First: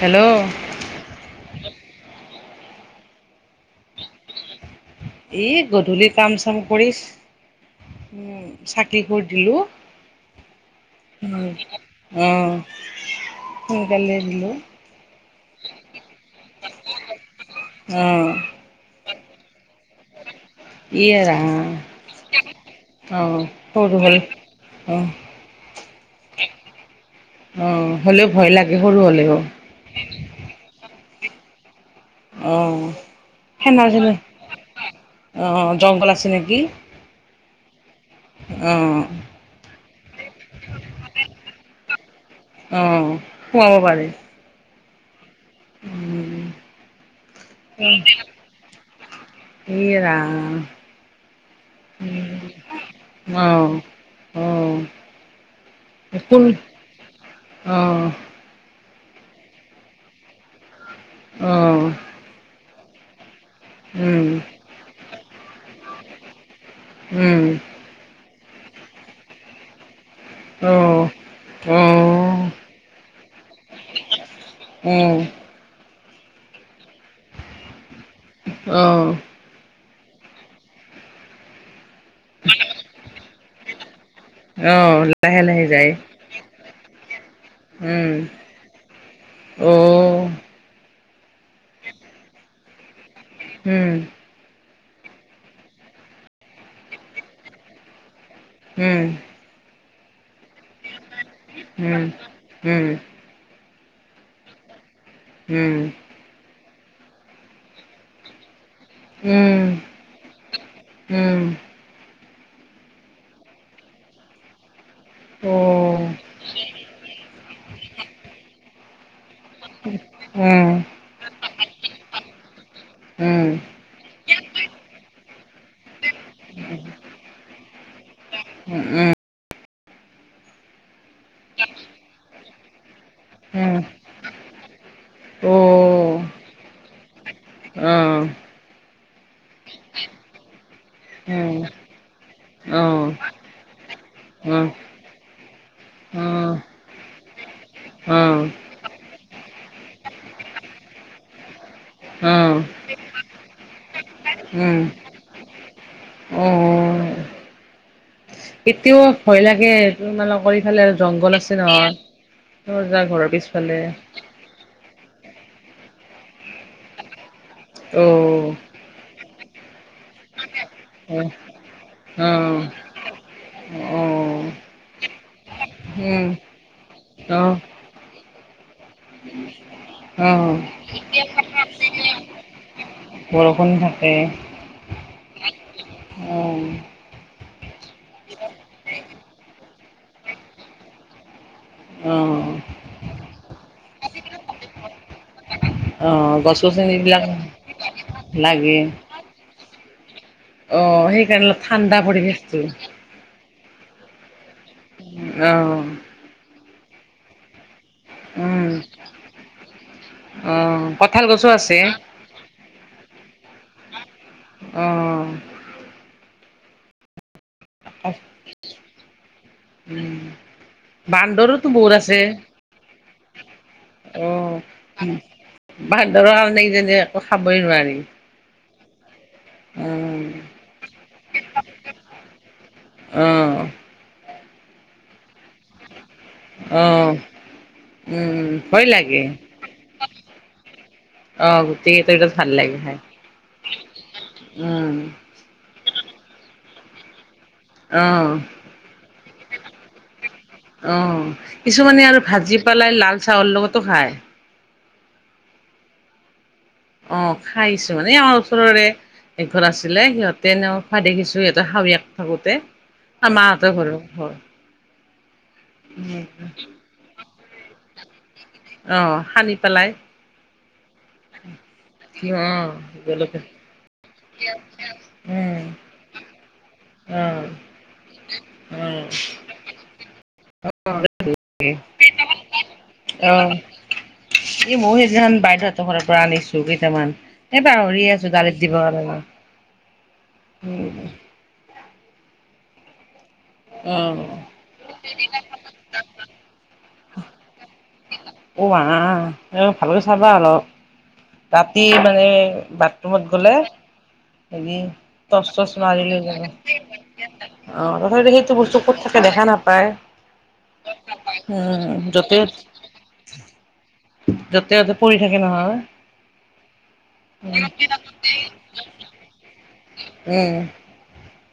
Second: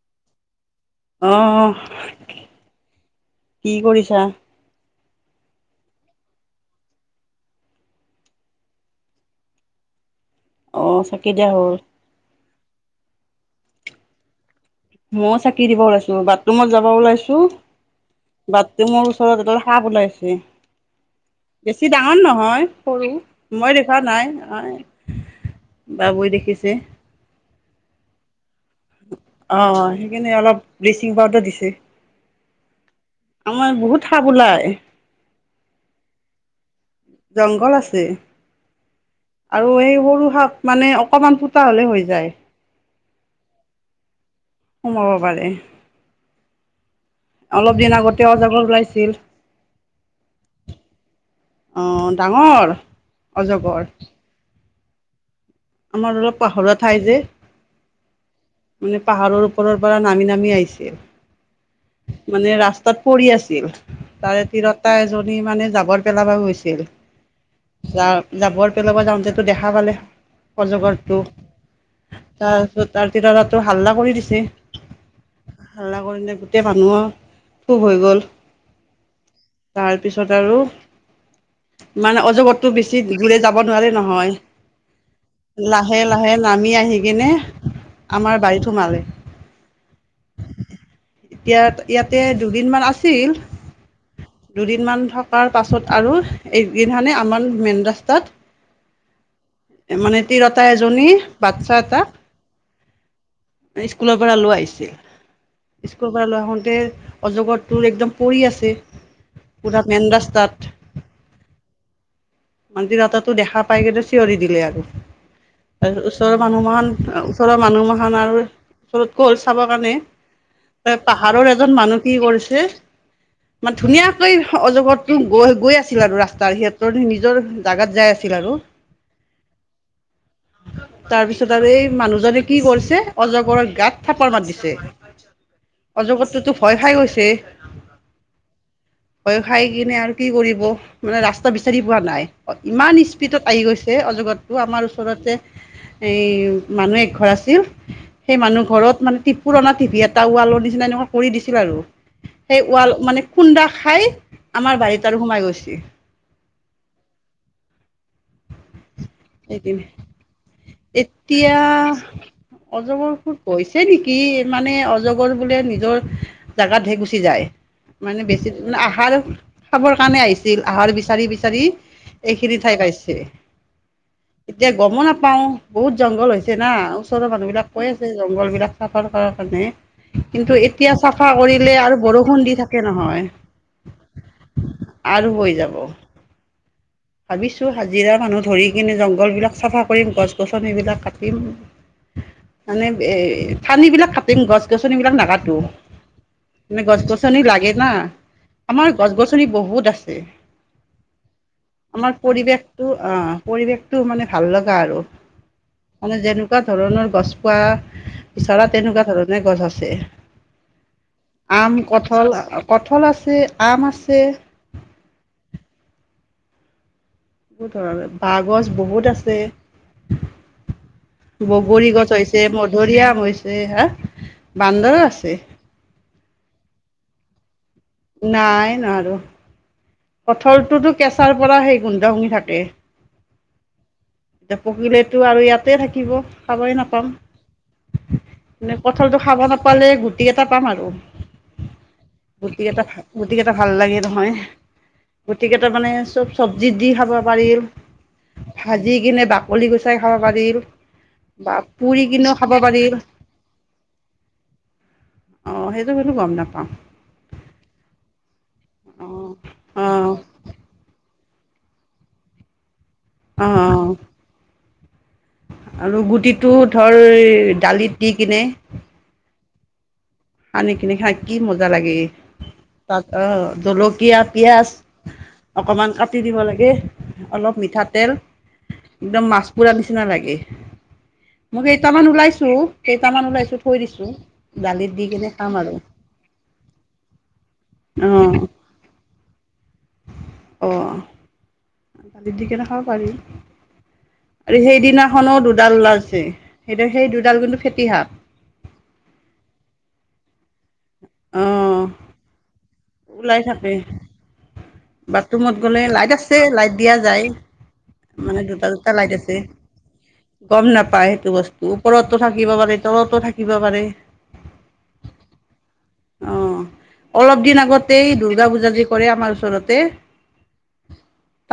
Hello অ, ' অ'। কি কৰিছা? এই গধূলি কাম চাম কৰিচ উম, চাকি ভুৰ দিলোঁ। অ চাকি দিয়া উম, হ'ল অ'। সোনকালে দিলোঁ। ময়ো চাকি দিব ওলাইছো বাথৰুমত যাব ওলাইছো অঁ বাথৰুমৰ ওচৰত এদাল সাপ ওলাইছে। ই ৰাম বেছি ডাঙৰ নহয় সৰু অঁ মই সৰু দেখুওৱা হ'ল নাই। অঁ বাবুৱে দেখিছে। অ', হ'লেও ভয় লাগে। সৰু হ'লেও অ', সেইকাৰনে অলপ বিলচ চিং পাউদাৰ দিছে। অ, ' অ, ' আমাৰ বহুত সেনাজনে সাপ ওলাই অ, ' জংঘল আছে নেকি। জঙ্গল আছে। তে অঁ আৰু এই সৰু সাপ মানে অকমান ফু তা হ'লে হৈ যায়। অ', খোৱাব পাৰে। সোমাব। পাৰে অলপ দিন আগতে অজগৰ ওলাইছিল, এই ৰাম অ' ডাঙৰ অঁ অজগৰ। অঁ আমাৰ অলপ কোন পাহৰা ঠাই যে। অঁ মানে পাহাৰৰ ওপৰ পৰা নামি নামি আইছে। অ, ' অ'। তাত পৰি আছে তাৰে তিৰতা এজনী মানে যাব। পেলাব গৈছে। উম [unintelligible] যাবৰ পেলাবৰ যাওঁতেটো দেখা পালে। অ অজগৰটো অ তাৰ ল'ৰাটো হাল্লা কৰি দিছে অ হাল্লা। ও যে গোটেই ধানা খুব হৈ গ'ল। তাৰপিছত আৰু মানে অজগতটো বেছি দূৰে যা ক'ব নোৱাৰি নহয় অহ লাহে লাহে যায় লাহে লাহে নামি আহি কিনে উম আমাৰ বাৰীতো সোমালে অ এতিয়া ইয়াতে দুদিন মান আছিল উম দুদিনমান থকাৰ পাছত আৰু এইকেইখানে আমাৰ মেইন ৰাস্তাত উম মানে তিৰতা এজনী বাচ্ছা উম এটাক উম স্কুলৰ পৰা লৈ আহিছে। স্কুল পৰা লৈ‌ আহোঁতে অজগৰটোৰ একদম পৰি আছে। উম পুৰা মেন্দ ৰাস্তাত উম উম মনজিলহতেটো দেখা পাই চিঞৰি দিলে আৰু অ ওচৰৰ মানুহমখান ওচৰৰ মানুহ মখান আৰু ওচৰত গ'ল চাব কাৰণে উম এহ, পাহাৰৰ এজন মানুহ কি কৰিছে উম উম কিহ মান ধুনীয়াকৈ অজগতো গৈ গৈ আছিল আৰু ৰাস্তাৰ সিহঁতৰখিনি জাগাত যাই আছিল আৰু উম উম। তাৰপিছত আৰু এই মানুহজনে কি কৰিছে অজগৰৰ গাত থাপৰ মাৰি দিছে। অ [unintelligible] অজগৰ টোহ ভয় খাই গৈছে, অ ভয় খাই কিনে আৰু কি কৰিব মানে ৰাস্তা উম বিচাৰি পোৱা নাই অ ইমান স্পীডত আহি গৈছে অজগতটো আমাৰ ওচৰতে অ অ এই মানুহ একঘৰ আছিল অ সেই মানুহ ঘৰত মানে পুৰণা টিভি এটা ৱালৰ নিচিনা এনেকুৱা কৰি দিছিল আৰু অ সেই ৱাল মানে খুন্দা খাই উম আমাৰ বাৰীত আৰু সোমাই গৈছিল। এ তিও ভয় লাগে সেইখিনি তোমালোকৰ ইফালে আৰু জংঘল আছে নহয় এতিয়া তহ যা অজগৰ ঘৰৰ ফুট গৈছে পিছফালে নেকি মানে অজগৰ বোলে নিজৰ জাগাত হে গুচি যায়। মানে বেছি অ' মানে আহাৰ খাবৰ কাৰণে আহিছে আহাৰ বিচাৰি অ' বিচাৰি এইখিনি অ' ঠাই পাইছে এতিয়া গমো নাপাওঁ বহুত উম জংঘল হৈছে না ওচৰৰ মানুহ বিলাক কৈ আছে। জংঘলবিলাক চাফাৰ কৰা কাৰণে। অ কিন্তু এতিয়া চাফা কৰিলে আৰু বৰষুণ দি থাকে নহয় বৰষুণ থাকে। আৰু হৈ যাব। অ। ভাবিছো হাজিৰা মানুহ ধৰি কিনে জংঘল বিলাক চাফা কৰিম গছ গছনি বিলাক কাটিম। অ। মানে ঠানি বিলাক কাটিম গছ গছনিবলাক নাকাতো। অ' মানে গছ গছনিবিলাক গছনি লাগে না লাগে আমাৰ গছ গছনি বহুত আছে। [unintelligible] অ সেইকাৰণে অলপ আমাৰ পৰিৱেশটো অ। পৰিৱেশটো মানে ভাল লগা আৰু। অ। জেনেকুৱা ধৰণৰ গছ পোৱা বিচৰা উম তেনেকুৱা ধৰণে গছ আছে। অ' কঁঠাল গছো আম আছে কঠল কঠল আছে। আছে আম আছে। অ' বহো ধৰণৰ বাঁহগছ বহুত উম, আছে। বান্দৰোতো বগৰী বহুত গছ আছে হৈছে মধুৰিআম হৈছে। ছে হা অ বান্দৰ আছে বান্দৰৰ কাৰনে কিজানি একো খাবই নোৱাৰি। নাই। নোবাৰু। উম, কঠলটোতো কেঁচাৰ পৰা সেই গোন্ধ শুঙি থাকে। অ', এতিয়া পকিলেতো আৰু ইয়াতে থাকিব, খাবই নাপাম। অ', উম, মানে ভয় লাগে। কঁঠালতটো খাব নাপালে গুট কোটি গিতা পাম আৰু। অ', গোটেই কেইটাৰ ভিতৰত ভাল গুটি লাগে কেইটা, খাই। গুটি কেইটা ভাল লাগে নহয়। উম, গতিকে তাৰ মানে, চব চব্জিত দি খাবা বাৰীৰ। অ', ভাজি কিনে ডাক ক'লি গুচাই খাব পাৰি। অ', কিছুমানে আৰু ভাজি পাৰিল পেলাই লাল চাহৰ লগতো খায়। অ', সেইটো কিন্তু গম নাপাওঁ। অ', খাইছো, মানে অ ওছৰৰে, অ এঘৰ অ আছিলে সিহঁতে ন খোৱা দেখিছ দুই এটা হাৰিয়াক থাকোতে। অ আমা হঁতৰ ঘৰৰ হ আৰু গুটিটো ধৰ, দালিত দি কিনে। অ', সানি পেলাই সানি কে কিনি খাই কি মজা লাগে এ। অ', তাত অ, জলকীয়া জলকীয়া পিঁয়াজ উম, অকণমান কাটি দিব লাগে, অ', অলপ মিঠাতেল একদম মাছ পোৰা নিচিনা লাগ [unintelligible] মই অ', কেইটামান ওলাইছো, কেইটামান ওলাইছো থৈ দিছো, দালিত কেনে সিদিনাখন খাম আৰু বাইদেউহতৰ ঘৰ পৰা আনিছো কেইটামান, এই পাহৰিয়েই আছো দালিত দিব আৰ অ। অ অ [unintelligible] দালিত দি কেনে খাব পাৰি। অ', আৰু সেইদিনাখনো দুডাল ওলাইছে সেইটো সেই দুডাল কিন্তু ফেটি সাপ ও আ, ভালকে চাবা অলপ। অ ৰাতি মানে, বাট ওলাই থাকে, টৰ্চ বাথৰুমত চৰ্চ গলে মাৰি লাইট লৈ আছে যাবা। লাইট দিয়া যায়, অ' তথাপিতো মানে সেইটো বস্তু দুটা-দুটা ক'ত লাইট থাকে আছে। দেখা নাপায় গম নাপায় সেইটো বস্তু, উম ওপৰতো থাকিব পাৰে তলতো থাকিব পাৰে। যতে-ততে পৰি থাকে নহয়। গোটেই দুৰ্গা পূজা যে কৰে আমাৰ ওচৰত তে উম।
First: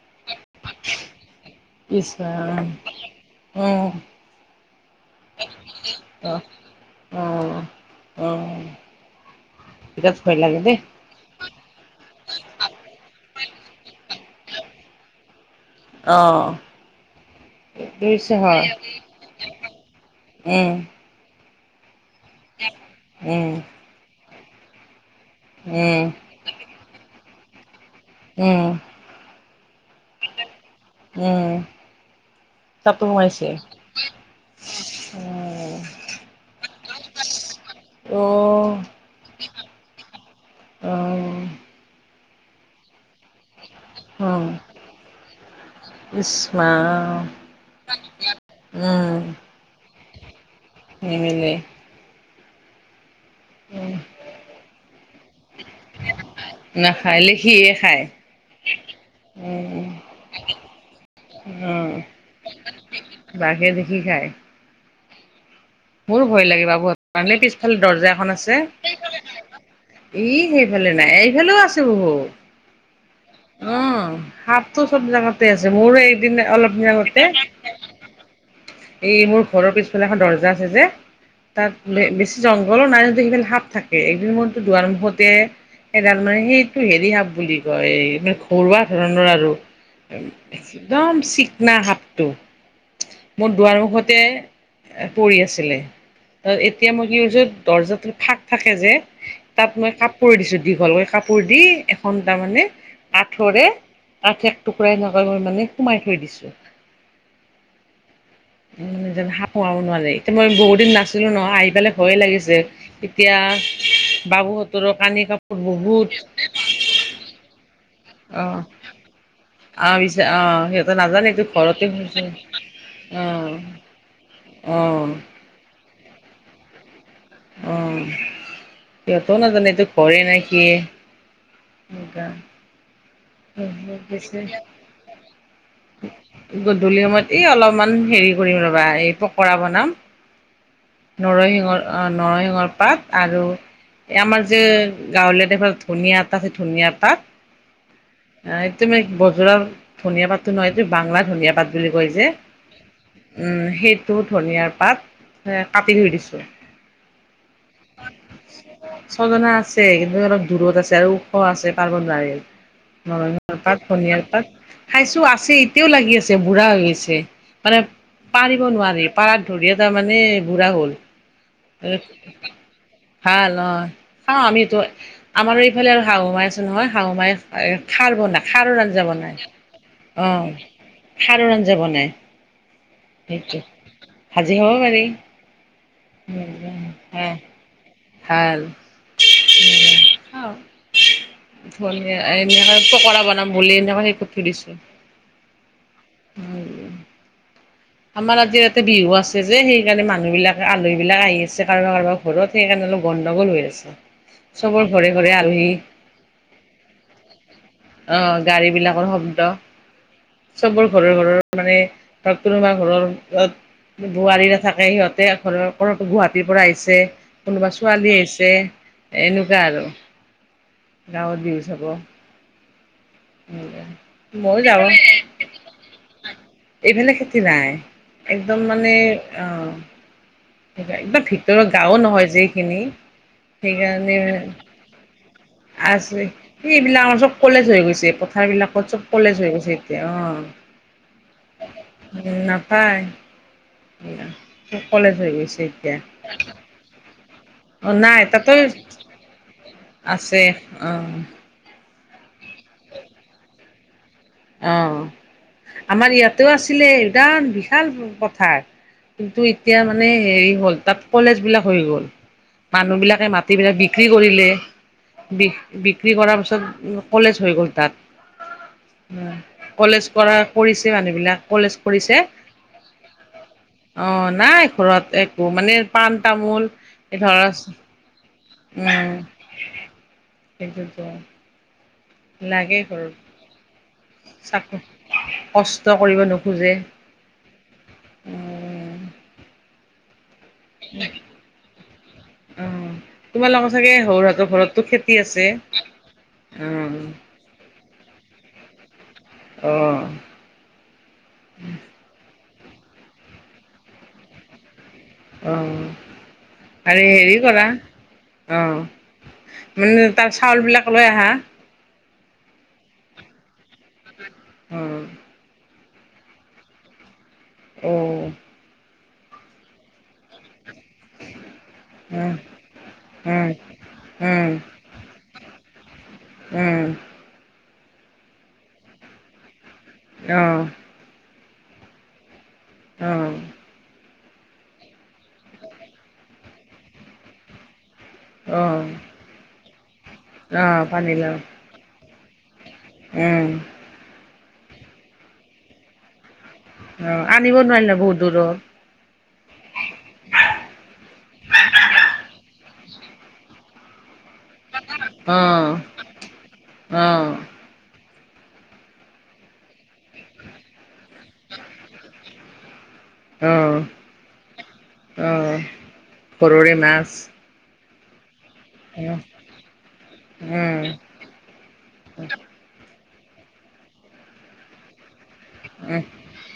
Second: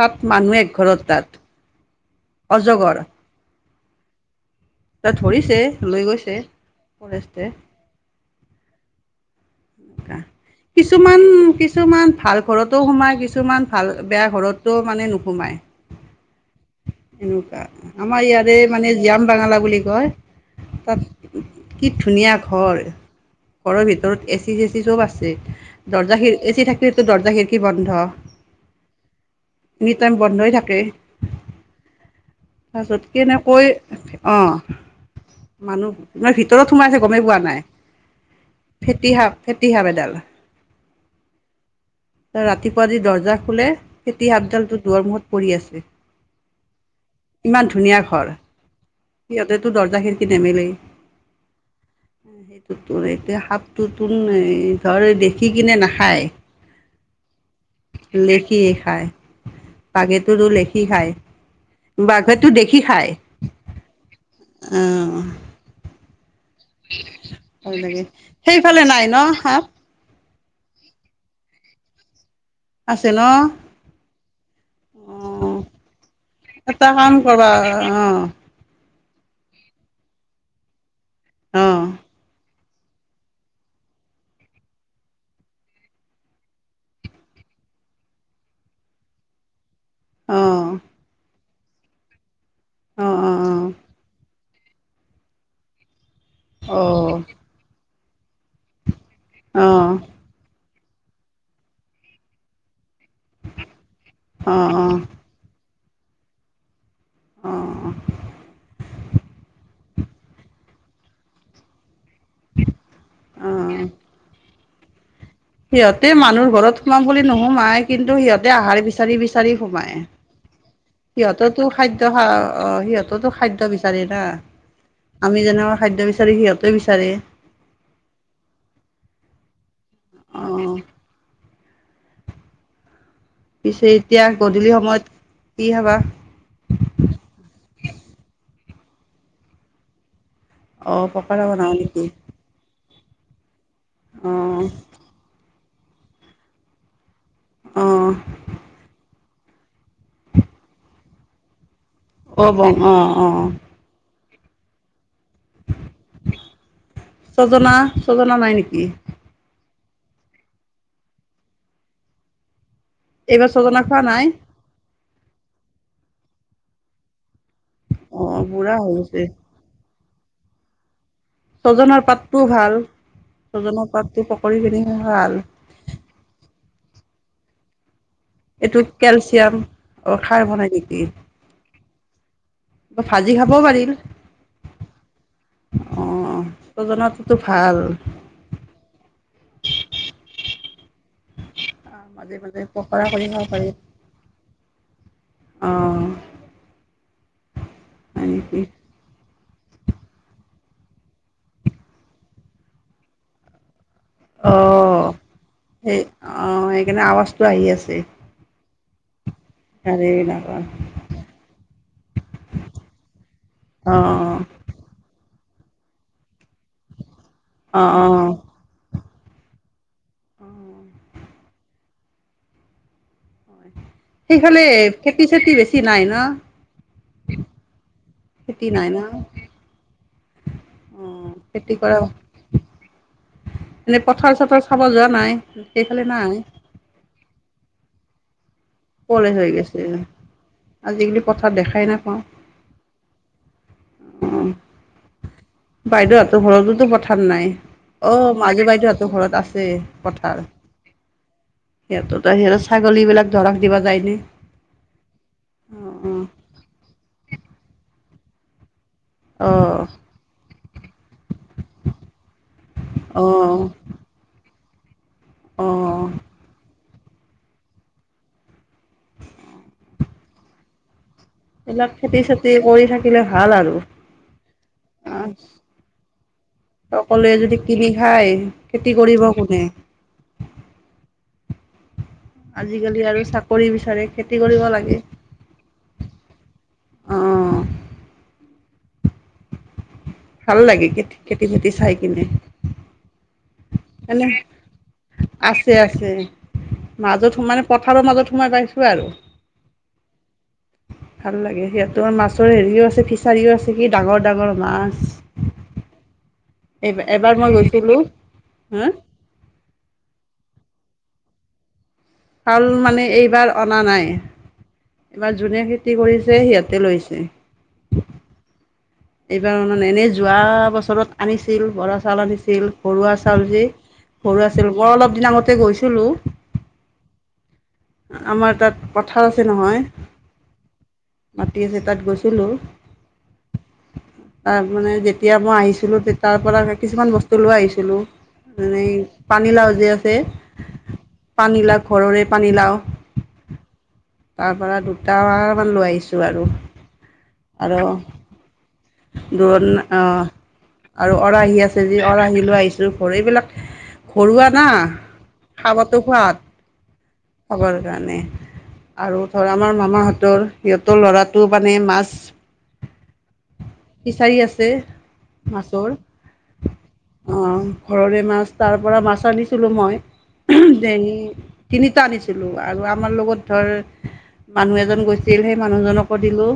তাত, মানুহ একঘৰত তাত। ইস্ ৰাম। অজগৰ অঁ তাত ধৰিছে লৈ গৈছে ফৰেষ্টে অ' অ' বিৰাট ভয় লাগে দেই। কিছুমান কি কিছুমান ভাল ঘৰতো সোমাই কিছ- কিছুমান ভাল বেয়া ঘৰতো মানে নোসোমায়। অ' এনেকুৱা আমাৰ বুজিছা ইয়তে হয় মানে জীয়াম বাঙালা বুলি কয় উম। তাত কি ধুনীয়া ঘৰ উম, ঘৰৰ ভিতৰত এ চি জেছি চব আছে। আছে, উম, দৰ্জা খিৰ এ চি থাকিলে টো দৰ্জা খীৰ কি বন্ অঁ, উম, এনিটাইম বন্ধই থাকে, উম, তাৰপাছত তাতো সোমাইছে। কেনেকৈ অঁ, অ', মানুহ, মই ভিতৰত সোমাই থাকো গমেই পোৱা নাই। অ', সাপ, ফেটি সাপ এদাল। ৰাতিপুৱা যি দৰ্জা খোলে ফেতি উম, সাপডালটো দুৱাৰ মুখত পৰি আছে, ইচমা ইমান ধুনীয়া ঘৰ, উম, সিহঁতেতো দৰ্জাখিনি নিমিলে। সেইটো তোৰ, এইতিয়া সাপ টো উম, টো ধৰ দেখি কিনে নাখায়, নাখায় লেখিহে খায়। লেখিয়ে খায়, উম, বাঘেটোতো লেখি খায়, উম, বাঘেটো দেখি খায় বাঘে অঁ। [inaudible] মোৰ ভয় লাগে, মানে ভাল পিছফালে লাগে দৰ্জা এখন আছে সেইফালে নাই ন সাপ ই সেইফালে নাই, এইফালেও আছো বহু আছে ন সাপটো চব জাগাতে অঁ আছে, মোৰো এদিন অলপ দিন এটা কাম আগতে কৰবা অঁ এই মোৰ ঘৰৰ পিছফালে এখন দৰ্জা আছে যে তাত অঁ বে বেছি জংঘল [unintelligible] সাপ থাকে, একদিন মোৰতো দুৱাৰ মুখতে এডাল মানে সেইটো হেৰি সাপ বুলি কয়, মানে ঘৰুৱা ধৰণৰ আৰু। অঁ একদম শিক না সাপটো। অঁ মোৰ দুৱাৰ মুখতে পৰি আছিলে। ত অঁ এতিয়া মই অঁ কি কৰছো, দৰ্জাত ফাক থাকে যে। অঁ অঁ তাত মই কাপোৰ দিছো দীঘলকৈ কাপোৰ দি, এখন তাৰমানে কাঠৰে, কাঠ এক অঁ টুকুৰাই এনেকা মই মানে সোমাই থৈ দিছোঁ। অঁ সাপ সোমাব নোৱাৰে, কিন্তু মই বহুত দিন নাছিলো নহয়, আহি পেলাই ভয়ে লাগিছে। অঁ অঁ এতিয়া বাবুহত ত ৰোকানী কাপ সিহঁতে মানুহৰ ঘৰত সোমাম বুলি নোসোমাই কিন্তু সিহঁতে অ' আহাৰ বিচাৰি বিচাৰি সোমাই। অ' পিছে অ' সিহঁতে নাজানে এইটো সিহঁতেওতো ঘৰতে খাদ্য শুইছে অ' সিহঁতেতো অ' খাদ্য বিচাৰি না অ' আমি যেনেকুৱা খাদ্য বিচাৰো। বিচাৰি সিহঁতে বিচাৰে। অ' সিহঁতো নাজানেটো। ভয়ে না কিয়ে। অ' এনেকা। পিছে এতিয়া গধূলি সময়ত কি খাবা? গধূলি সময়ত এই অলপ। অলপমান হেৰি কৰিম ৰবা এই পকৰা বনাম। অ' পকৰা বনাব নৰসিংহৰ, নেকি? অ' নৰসিংহৰ পাত। আৰু। এ আমাৰ যে অ' গাঁৱলীয়াত এভাগ ধুনিয়া এটা যে, ধুনীয়া তাত। অ' অ' তুমি ব ধনীয়া পাতটো নহয়, এইটো বাংলা ধনীয়া পাত বুলি কয় হব, অঁ অঁ। টো ধনিয়াৰ পাত। কাটি থৈ দিছো ছজনা, ছজনা নাই নেকি? ছজনা আছে, কিন্তু অলপ দূৰত আছে আৰু ওখ আছে পাৰিব নোৱাৰি। এইবাৰ নৰসিংহৰ পাত, ছজনা খোৱা ধনিয়াৰ নাই? পাত। খাইছো, আছে এতিয়াও লাগি আছে বুঢ়া হৈ গৈছে। মানে অ' পাৰিব বুঢ়া হৈ নোৱাৰি। গৈছে। পাৰাত ধৰি তাৰ মানে মানে বুঢ়া হ'ল। ছজনাৰ পাতটোও ভাল। ভাল ছজনাৰ অ' পাতটো খাও পকৰি আমি এইটো। খিনি ভাল। আমাৰো এইফালে আৰু শাহু মা নহয় শাহু মাই খাৰ বনাই। খাৰৰ এইটো আঞ্জা বনাই কেলচিয়াম খাৰ অ' বনাই নেকি খাৰৰ আঞ্জা বনাই ভাজি খাব সেইটো পাৰিল ভাজি খাব পাৰি। অ উম্ ওজনতোতো অ' ভাল ভাল। উম খা মাজে মাজে এনে পকৰা কৰি খাব বনাম পাৰি বুলি এনেকে সেই কৰি থৈ দিছো। অঁ। আমাৰ আজি ইয়াতে বিহু আছে। যে সেইকাৰণে মানুহ বিলাকে, আলহী বিলাক আহি আছে কাৰোবাৰ কাৰোবাৰ ঘৰত সেইকাৰণে অলপ গণ্ডগোল হৈ আছে। অ চবৰ ঘৰে ঘৰে আলহী। সেই অ সেইকাৰণে আৱাজটো আহি আছে অঁ, গাড়ী বিলাক। অ' গাড়ীবিলাকৰ চবোৰ ঘৰৰ ঘৰৰ মানে ধ তোমাৰ ঘৰৰ অ তত বোৱাৰীৰে থাকে সিহঁত তেয়া ঘৰৰ কৰতো গুৱাহাটীৰ পৰা আহিছে। কোনোবা অ অ ছোৱালী আহিছে এনেকুৱা আৰু অ গাঁৱৰ বিজ যাব। ময়ো সেইফালে যাওঁ খেতি চেতি বেছি নাই ন? এইফালে খেতি নাই একদম খেতি নাই মানে ন অ একাই অ দ ভিতৰৰ খেতি গাওঁ কৰা নহয় যে এখিনি এনে সেইকাৰণে পথাৰ চথাৰ চাব যোৱা নাই সেইফালে আছে নাই সি ইবিলাক অঞ্চ কলেজ হৈ গৈছে। পথাৰবিলাক পঞ্চ কলেজ হৈ গৈছে এতিয়া আজিকালি পথাৰ অ। উম নাপায়। আহ চব কলেজ হৈ গৈছে এতিয়া। বাইদেউহতৰ ঘৰতোতো পথাৰ নাই অ নাই তাতো মাজে বাইদেউহতৰ ঘৰত আছে আছে পথাৰ। অ' সিহঁতোতা সিহঁতৰ ছাগলীবিলাক ধৰক কিবা যায়নে? অ আমাৰ ইয়াতো আছিলে ইদান বিশাল পথাৰ। অ কিন্তু অ এতিয়া মানে হেৰি হ'ল তাত কলেজবিলাক হৈ গল অ মানুহবিলাকে মাটিবিলাক বিক্ৰী কৰিলে। বি অ অ বিক্ৰী কৰাৰ পিছত কলেজ হৈ গ'ল তাত। [unintelligible] কলেজ কৰা কৰিছে মানুহবিলাক কলেজ এইবিলাক কৰিছে খেতি চেতি কৰি থাকিলে ভাল আৰু অ নাই ঘৰত আহ একো মানে পাণ তামোল এই সকলোৱে ধৰা যদি কিনি খায়। খেতি উম কৰিব কোনে? সেইটোতো লাগে আজিকালি ঘৰত আৰু চাকৰি বিচাৰে। খেতি কৰিব চাক লাগে কষ্ট কৰিব নোখোজে। অ উম ভাল লাগে খেতি ভেটি চাই কিনে। অ তোমালোকৰ চাগে এনে সৌহঁতৰ ঘৰতো খেতি আছে আছে, অ', মাজত সোমানে পত পথাৰৰ মাজত সোমাই পাইছোঁ আৰু। অ', ভাল লাগে সিয়া তোৰ মাছ ওচৰ হেৰিও আছে ফিছাৰীও আছে কি ডাঙৰ ডাঙৰ মাছ। অহ। এইব আৰে এবাৰ হেৰি মই কৰা গৈছিলোঁ অ হা মানে তাৰ চাউলবিলাক তলৈ আহা। চাউল মানে এইবাৰ অনা নাই। অ', ইমান জুনীয়া খী। কি কৰিছে সিহঁতে লৈছে? অহ ', এইবাৰ মানে এনেই যোৱা বছৰ। চৰত আনিছিল বৰা উম, চাউল উম, আনিছিল ঘৰুৱা চাউল উম, যে ঘৰুৱা উম, চাউল বৰ অলপ দিনামতে গৈছিলোঁ। আমাৰ তাত পথাৰ আছে নহয়। অহ', মাটি আছে তাত গৈছিলো। অহ ', তাৰ মানে যেতিয়া মই আহিছিলো তে তাৰ পৰা কিছুমান বস্তু লৈ আহিছিলো। মানে অ', পানীলাও যে আছে অ', পানীলাও পানীলাও ঘৰৰে পানীলাও। উম ', তাৰ পৰা দুট মান লৈ আহিছো আৰু। অ', আনিব আৰু নোৱাৰিল ন বহুত দূৰত দণ অহ ', আৰু অৰাহি আছে যি অৰাহি লৈ আহিছো ঘৰ এইবিলাক ঘৰুৱা না অ', খাবাতো সোৱাদ। অ', সবৰ কাৰণে আৰু ধৰ আমাৰ মামাহঁতৰ সিহঁত ত', ল'ৰাটো মানে মাছ অ', ফিচাৰি আছে অ', মাছৰ ঘৰৰে মাছ অহ ',। ঘৰৰে মাছ। তাৰপৰা উম, মাছ আনিছিলোঁ মই উম, ডেংগি তিনি আনিছিলো আৰু আমাৰ লগত ধৰ মানুহ এজন গৈছে। তিল সেই উম, মানুহজনকো দিলোঁ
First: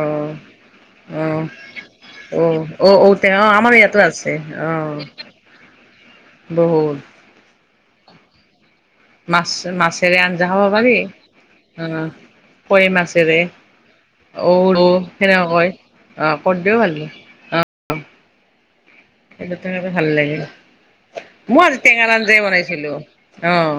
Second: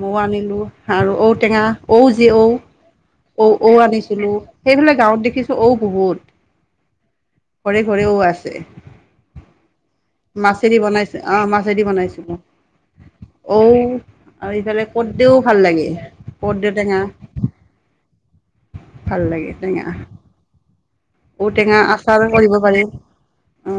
মৌ আনিলোঁ আৰু অ', ঔ অ', টেঙা, ঔ যি ঔ, অ', টেঙা অ', ঔ- ঔ আমাৰ ইয়াতো আনিছিলোঁ আছে অ'। সেইফালে গাঁৱত দেখিছোঁ ঔ বহুত। বহুত ঘৰে- ঘৰেও আছে। মাছ- মাছ। মাছেদি বনাইছোঁ অহ', মাছেদি বনাইছিলোঁ কাৱৈ মাছেৰে ঔ ঔ আৰু ইফালে কৰ্দেও সেনেকা ভাল কয় লাগে অ কৰ্দৈও ভাল কৰৰ্দেউটেঙা। সেইটো টেঙাটো ভাল লাগিল। মই আজি ঔটেঙা টেঙাৰ আচাৰ আঞ্জাই কৰিব পাৰি বনাইছিলো অহ',।